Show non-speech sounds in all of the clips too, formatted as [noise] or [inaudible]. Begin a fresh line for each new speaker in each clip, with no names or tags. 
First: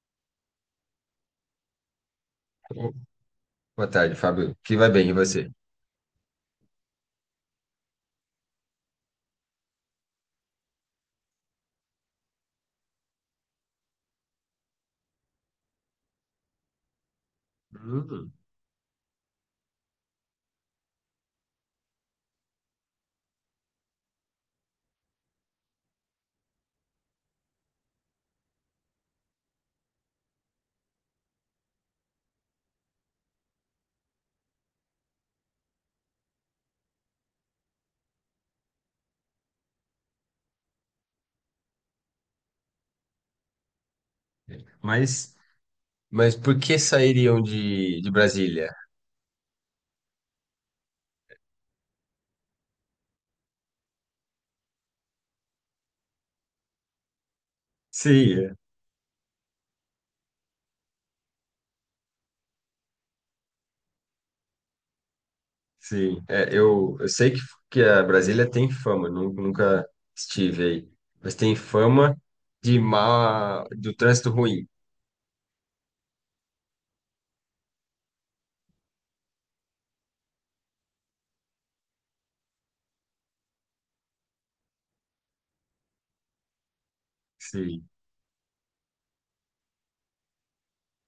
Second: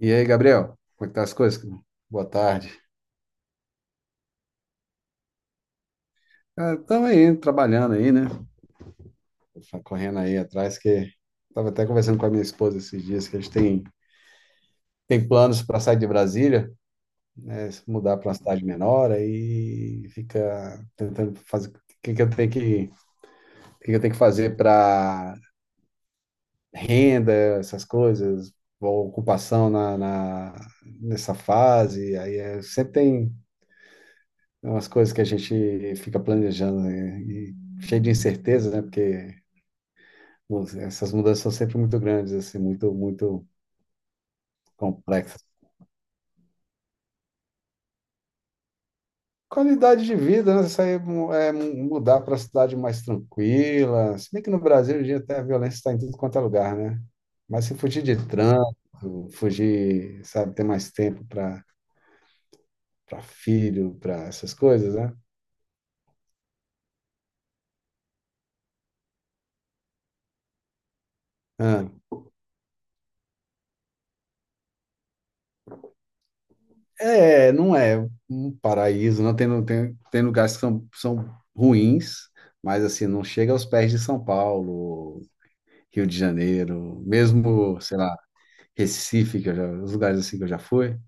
E aí, Gabriel, como é que tá as coisas? Boa tarde.
Boa tarde, Fábio. Que vai bem, e você?
Cara, estamos aí, trabalhando aí, né? Tá correndo aí atrás, que estava até conversando com a minha esposa esses dias, que a gente tem planos para sair de Brasília, né? Se mudar para
Hum,
uma cidade menor, aí fica tentando fazer o que que eu tenho que fazer para renda, essas coisas, ou ocupação nessa fase. Aí é, sempre tem é umas coisas que a gente fica planejando, né? E cheio de incerteza, né? Porque nossa, essas mudanças são sempre muito grandes, assim, muito, muito
mas,
complexas.
mas por que sairiam de Brasília?
Qualidade de vida, né? Isso aí é mudar para cidade mais tranquila. Se bem que no Brasil, hoje em dia, até a violência está em tudo quanto é lugar, né? Mas se fugir de
Sim, é,
trânsito, fugir, sabe, ter mais tempo para para filho, para essas coisas, né?
sim. Eu sei que a Brasília tem fama, nunca estive aí, mas tem
Ah.
fama de má, do trânsito ruim.
É, não é um paraíso, não tem, tem lugares que são, são ruins, mas assim, não chega aos pés de São Paulo, Rio de Janeiro, mesmo,
Sim.
sei lá, Recife, que eu já, os lugares assim que eu já fui,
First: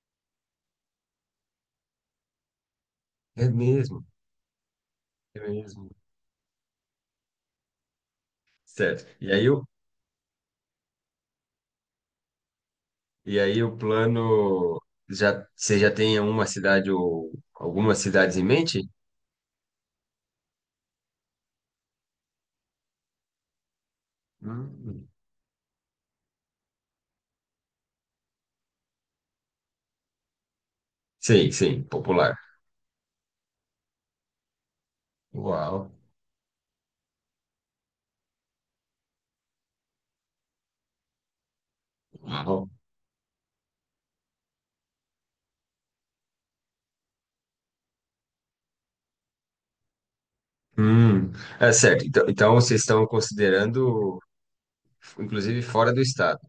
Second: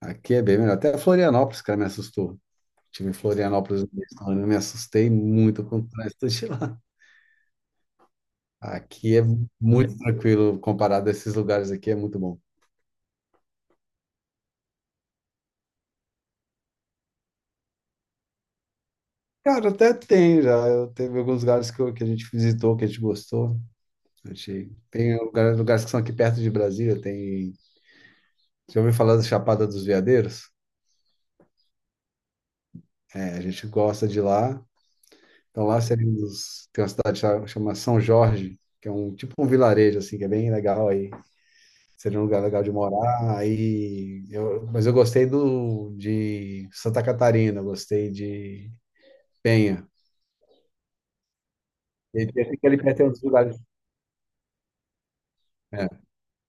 aqui é bem melhor. Até Florianópolis, cara, me assustou. Estive em
É
Florianópolis,
mesmo,
eu me assustei
é
muito com o
mesmo.
trânsito de lá.
Certo.
Aqui é
E aí, o-
muito tranquilo comparado a esses lugares aqui, é muito bom.
e aí o plano, já, você já tem uma cidade ou algumas cidades em mente?
Cara, até tem já. Teve alguns lugares que a gente visitou, que a gente gostou. Achei.
Hum.
Tem lugares que são aqui perto de Brasília, tem. Já ouviu falar da Chapada dos Veadeiros?
Sim, sim, popular.
É, a gente gosta de lá. Então lá
Uau.
seria um dos. Tem uma cidade chama São Jorge, que é um tipo um vilarejo assim, que é bem legal aí. Seria um lugar legal
Uau.
de morar. Aí eu, mas eu gostei do de Santa Catarina, eu gostei de Penha.
Hum, é certo. Então,
Ele
então
fica ali
vocês
perto de
estão
uns lugares.
considerando, inclusive,
É,
fora do estado.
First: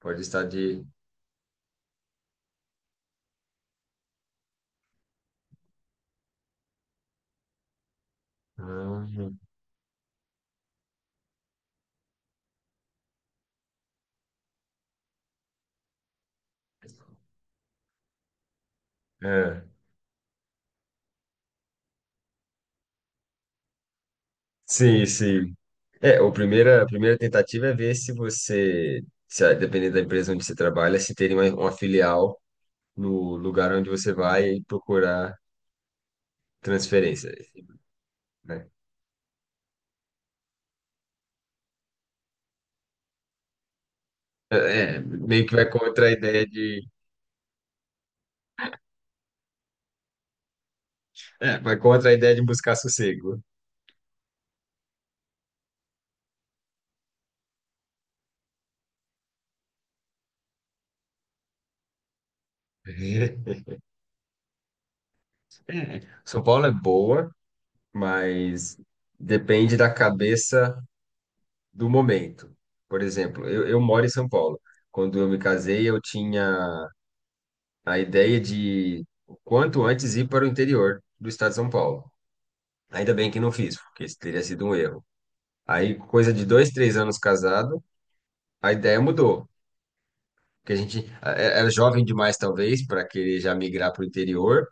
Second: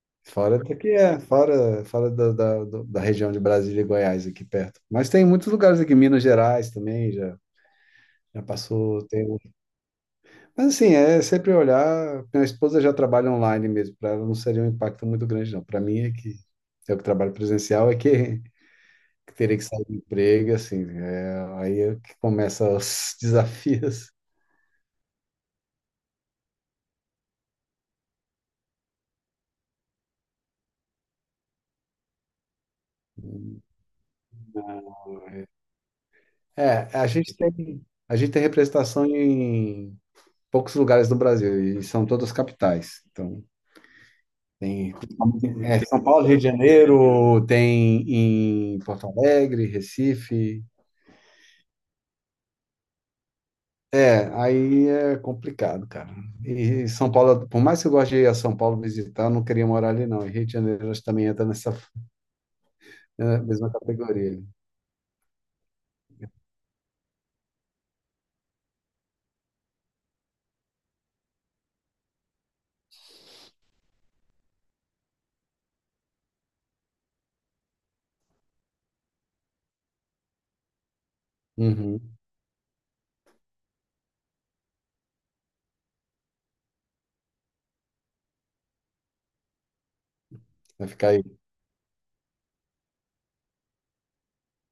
Pode estar
fora
de.
daqui é, fora, fora da da região de Brasília e Goiás, aqui perto. Mas tem muitos lugares aqui, Minas Gerais também, já, já
Ah,
passou, tem. Mas assim, é sempre olhar. Minha esposa já trabalha online mesmo, para ela não seria um impacto muito grande, não. Para mim é que eu que trabalho presencial é que teria que
é.
sair do emprego, assim, é, aí é que começa os [laughs] desafios.
Sim, sim. É, a primeira tentativa é ver se você, se, dependendo da empresa onde você trabalha, se tem uma filial no lugar onde você vai e procurar
É, a
transferência,
gente tem, a gente tem
né?
representação em poucos lugares do Brasil, e são todas capitais. Então, tem,
É, é, meio que vai
é, São
contra a
Paulo, Rio de
ideia de,
Janeiro, tem em Porto Alegre, Recife.
é, vai contra a ideia de buscar sossego.
É, aí é complicado, cara. E São Paulo, por mais que eu goste de ir a São Paulo visitar, eu não queria morar ali, não. E Rio de Janeiro acho que também entra nessa é, mesma
[laughs]
categoria.
É, São Paulo é boa, mas depende da cabeça do momento. Por exemplo, eu moro em São Paulo. Quando eu me casei, eu tinha a ideia de o quanto antes ir para o interior do estado de São Paulo.
Uhum.
Ainda bem que não fiz, porque isso teria sido um erro. Aí, coisa de dois, três anos casado, a ideia mudou. Porque a
Vai
gente
ficar aí.
era jovem demais, talvez, para querer já migrar para o interior.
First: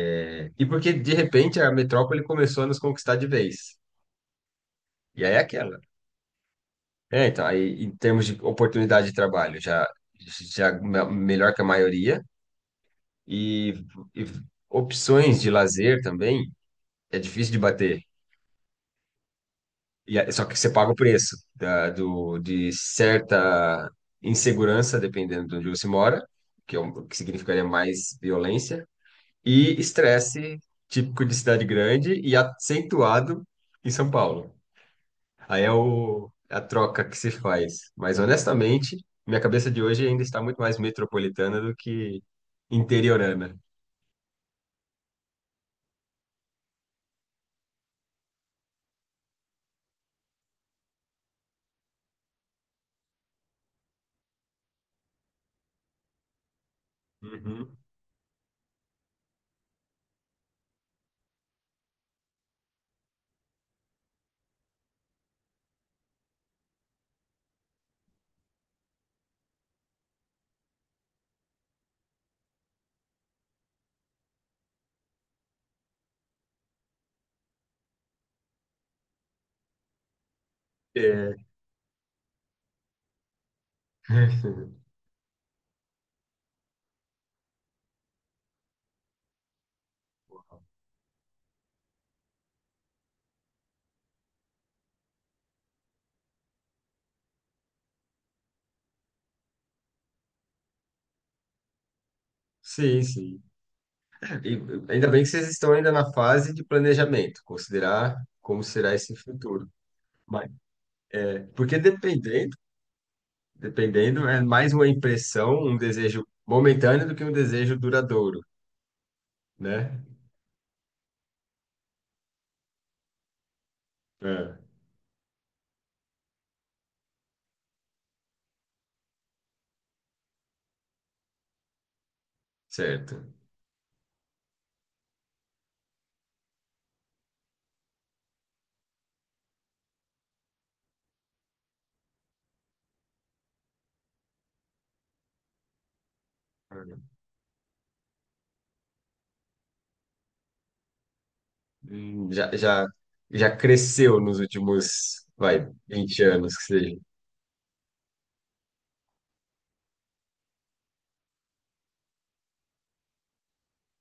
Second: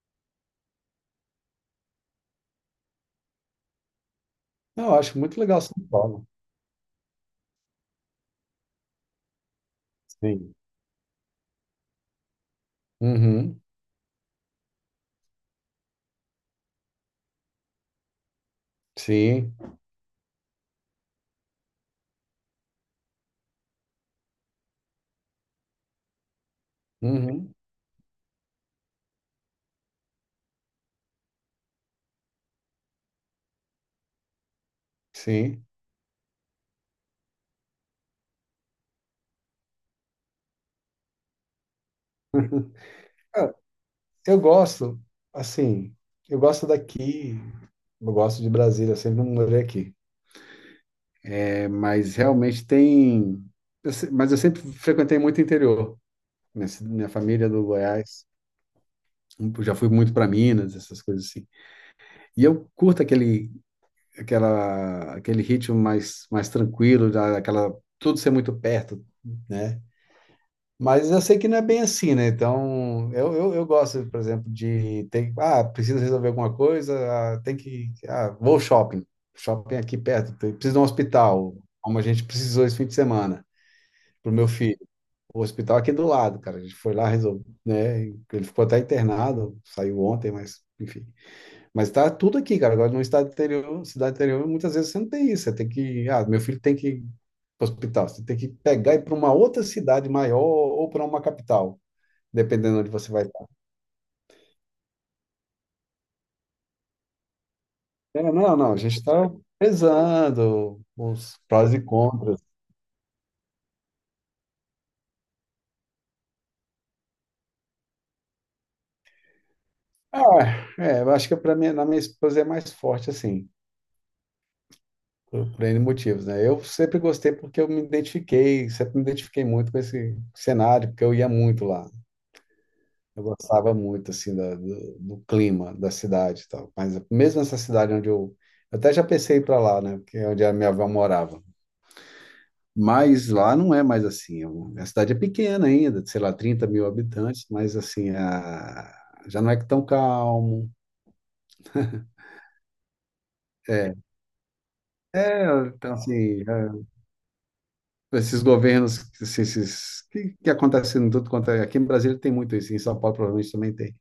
É, e porque, de repente, a metrópole começou a nos conquistar de vez.
Não, eu acho
E aí
muito
é
legal São
aquela.
Paulo.
É, então, aí em termos de oportunidade de trabalho, já,
Sim.
melhor que a maioria,
Uhum.
e, e opções de lazer também é difícil de bater.
Sim.
E, só que você paga o preço da, do, de certa insegurança, dependendo de onde você mora, que, é um, que
Uhum.
significaria mais violência, e estresse típico de cidade grande e acentuado em São Paulo. Aí
Sim.
é o, é a troca que se faz. Mas honestamente, minha cabeça de hoje ainda está muito mais metropolitana do que
Cara,
interiorana.
eu gosto, assim, eu gosto daqui, eu gosto de Brasília, eu sempre morei aqui. Mas realmente tem. Eu se- Mas eu sempre frequentei muito interior. Minha, minha família é do
Uhum.
Goiás. Eu já fui muito para Minas, essas coisas assim. E eu curto aquele, aquela, aquele ritmo mais tranquilo, aquela, tudo ser muito perto, né? Mas eu sei que não é bem assim, né? Então, eu gosto, por exemplo, de ter, ah, preciso resolver alguma coisa, ah, tem que, ah, vou ao shopping. Shopping é aqui perto, preciso de um
É.
hospital, como a gente precisou esse fim de semana, para o meu filho.
[laughs]
O hospital aqui do lado, cara. A gente foi lá, resolveu, né? Ele ficou até internado, saiu ontem, mas enfim. Mas tá tudo aqui, cara. Agora no estado interior, cidade interior, muitas vezes você não tem isso. Você tem que, ah, meu filho tem que ir para o hospital. Você tem que pegar e ir para uma outra cidade maior ou para uma capital, dependendo onde
Sim,
você vai
sim.
estar.
E ainda bem que vocês estão ainda na fase de planejamento, considerar
É, não,
como
não. A
será
gente
esse
está
futuro. Mas,
pesando os prós
porque
e contras.
dependendo, dependendo, é mais uma impressão, um desejo momentâneo do que um desejo duradouro, né?
Ah, é, eu acho que para mim, na minha esposa é mais forte assim.
É,
Por N motivos, né? Eu sempre gostei porque eu me identifiquei, sempre me identifiquei muito com esse cenário, porque eu ia muito lá. Eu
certo.
gostava muito, assim, do, do clima da cidade e tal. Mas mesmo essa cidade onde eu... Eu até já pensei em ir para lá, né? Porque é onde a minha avó morava. Mas lá não é mais assim. A cidade é pequena ainda, sei lá, 30 mil habitantes, mas, assim, a... já não é tão calmo.
Hum, Já, já, já
É,
cresceu nos últimos,
é,
vai,
então,
20
assim...
anos, que
é,
seja.
esses governos, esses que acontece em tudo quanto é. Aqui no Brasil tem muito isso, em São Paulo provavelmente também tem.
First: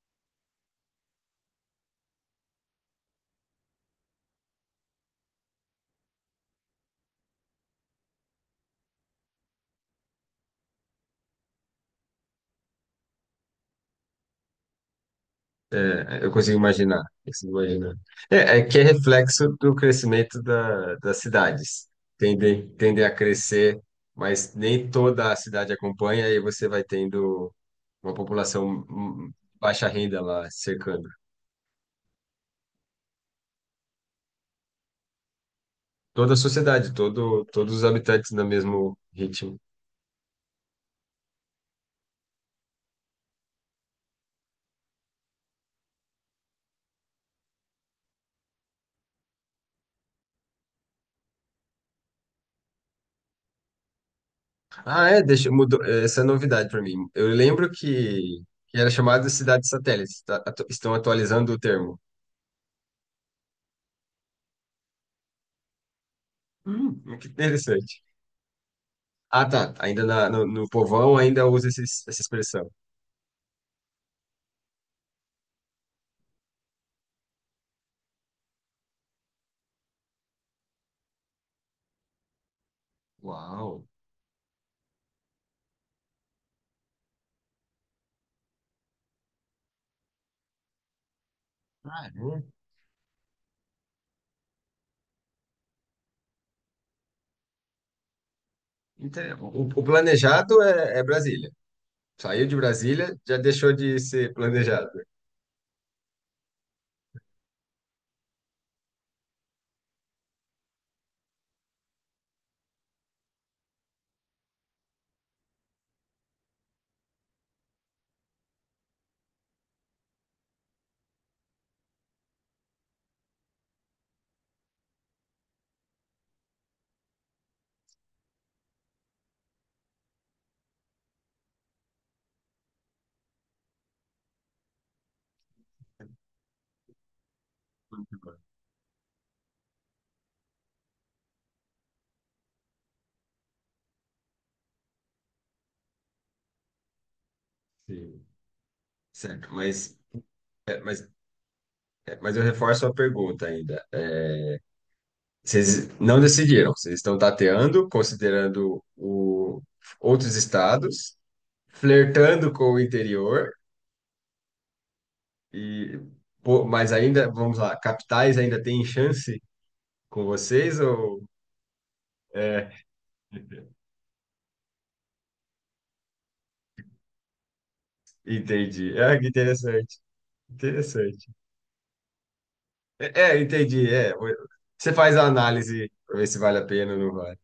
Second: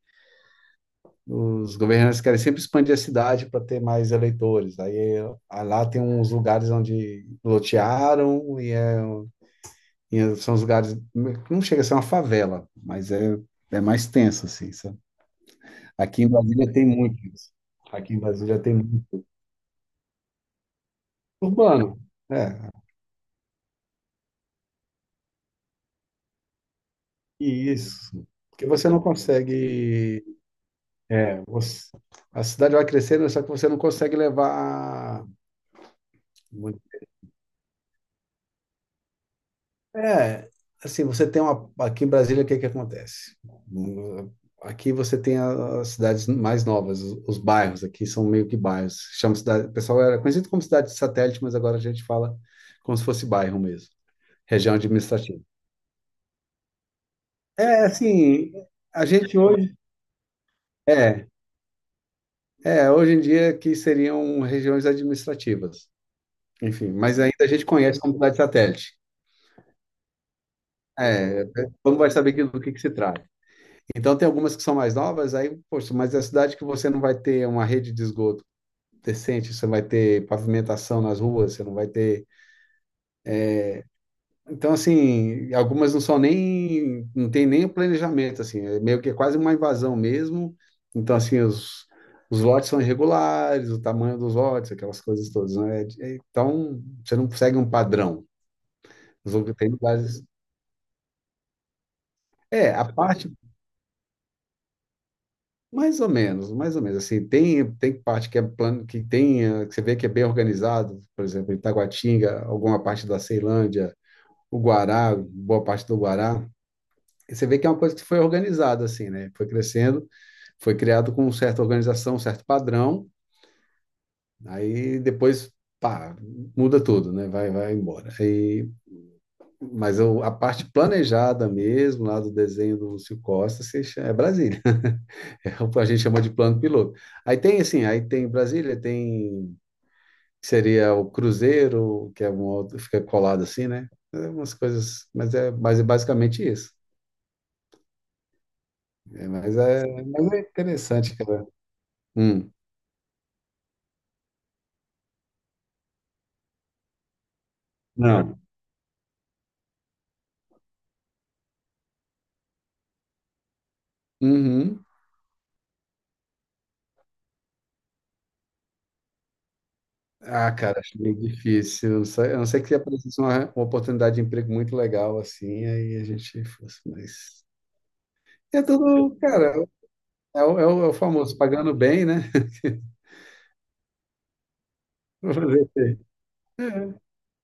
Os governantes querem sempre expandir a cidade para ter mais eleitores. Aí ah, lá tem uns lugares onde lotearam e, é, e são os lugares. Não chega a ser uma favela, é mais tenso, assim, sabe? Aqui
É,
em
eu consigo
Brasília tem
imaginar,
muito isso.
consigo imaginar.
Aqui em
É,
Brasília
é
tem
que é
muito.
reflexo do crescimento da, das cidades.
Urbano,
Tendem,
é.
tendem a crescer, mas nem toda a cidade acompanha e você vai tendo
E
uma
isso. Porque
população
você não
baixa renda
consegue
lá cercando.
é, você- a cidade vai crescendo, só que você não consegue levar.
Toda a
Muito.
sociedade, todo, todos os habitantes no mesmo ritmo.
É, assim, você tem uma. Aqui em Brasília, o que que acontece? Hum, Aqui você tem as cidades mais novas, os bairros aqui são meio que bairros. Chama cidade, o pessoal era conhecido como cidade de satélite, mas agora a gente fala como se fosse bairro mesmo, região
Ah, é,
administrativa.
deixa, mudou, é, essa é novidade para mim. Eu lembro
É, assim,
que era
a
chamado de
gente
Cidade
hoje.
Satélite. Tá? Estão
É,
atualizando o termo.
é, hoje em dia que seriam regiões administrativas. Enfim, mas
Que
ainda a gente conhece
interessante.
como cidade satélite.
Ah, tá. Ainda no povão
É,
ainda usa
como vai
essa
saber que- do
expressão.
que se trata? Então, tem algumas que são mais novas, aí, poxa, mas é a cidade que você não vai ter uma rede de esgoto decente, você vai ter pavimentação nas ruas, você não vai ter.
Uau.
Então, assim, algumas não são nem, não tem nem o planejamento, assim, é meio que é quase uma invasão mesmo. Então, assim, os,
Ah,
os
é.
lotes são irregulares, o tamanho dos lotes, aquelas coisas todas, né? É- é, então, você não segue um padrão.
Inter- O,
Tem
o
lugares.
planejado é, é Brasília. Saiu de
É, a
Brasília,
parte
já deixou de ser planejado.
mais ou menos, mais ou menos. Assim, tem parte que é plano, que tem, que você vê que é bem organizado, por exemplo, Itaguatinga, alguma parte da Ceilândia, o Guará, boa parte do Guará. E você vê que é uma coisa que foi organizada, assim, né? Foi crescendo, foi criado com certa organização, certo padrão, aí depois, pá, muda tudo, né? Vai, vai embora. Aí a parte planejada mesmo, lá do desenho do Lúcio Costa, se chama- é Brasília. [laughs] É o que a gente chama de plano piloto. Aí tem assim, aí
Muito
tem
bom.
Brasília, tem que seria o Cruzeiro, que é uma outra, fica colado assim, né? É umas coisas, mas é basicamente isso.
Sim.
É,
Certo,
mas, é,
mas,
mas é
é, mas,
interessante, cara.
é, mas eu
Hum,
reforço a pergunta ainda. Vocês não decidiram, vocês estão tateando,
não.
considerando o, outros estados, flertando com o interior,
Uhum.
e, pô, mas ainda, vamos lá, capitais ainda tem chance com
Ah,
vocês
cara, acho meio
ou...
difícil. Não sei- a não ser
É,
que aparecesse uma
[laughs]
oportunidade de emprego muito legal, assim, aí a gente fosse, mas. É
entendi.
tudo,
Ah, que
cara,
interessante,
é o, é o
interessante.
famoso pagando bem, né? [laughs]
É, é, entendi, é. Você faz a
Fazer o é,
análise para ver se vale a pena ou não vale.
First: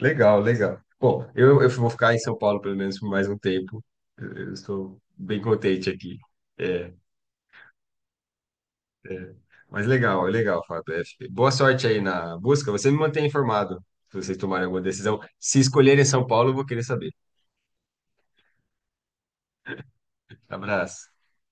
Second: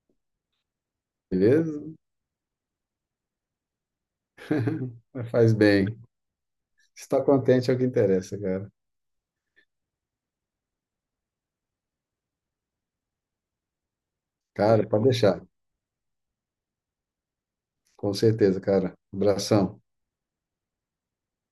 Legal, legal. Bom, eu vou
beleza?
ficar em São Paulo pelo menos por mais um tempo. Eu estou bem
Faz bem.
contente aqui. É,
Estar contente é o que interessa, cara.
é. Mas legal, é legal, Fábio. É, boa sorte aí na busca. Você me mantém informado se vocês tomarem alguma
Cara, pode
decisão.
deixar.
Se escolherem São Paulo, eu vou querer saber.
Com certeza, cara. Abração.
Abraço.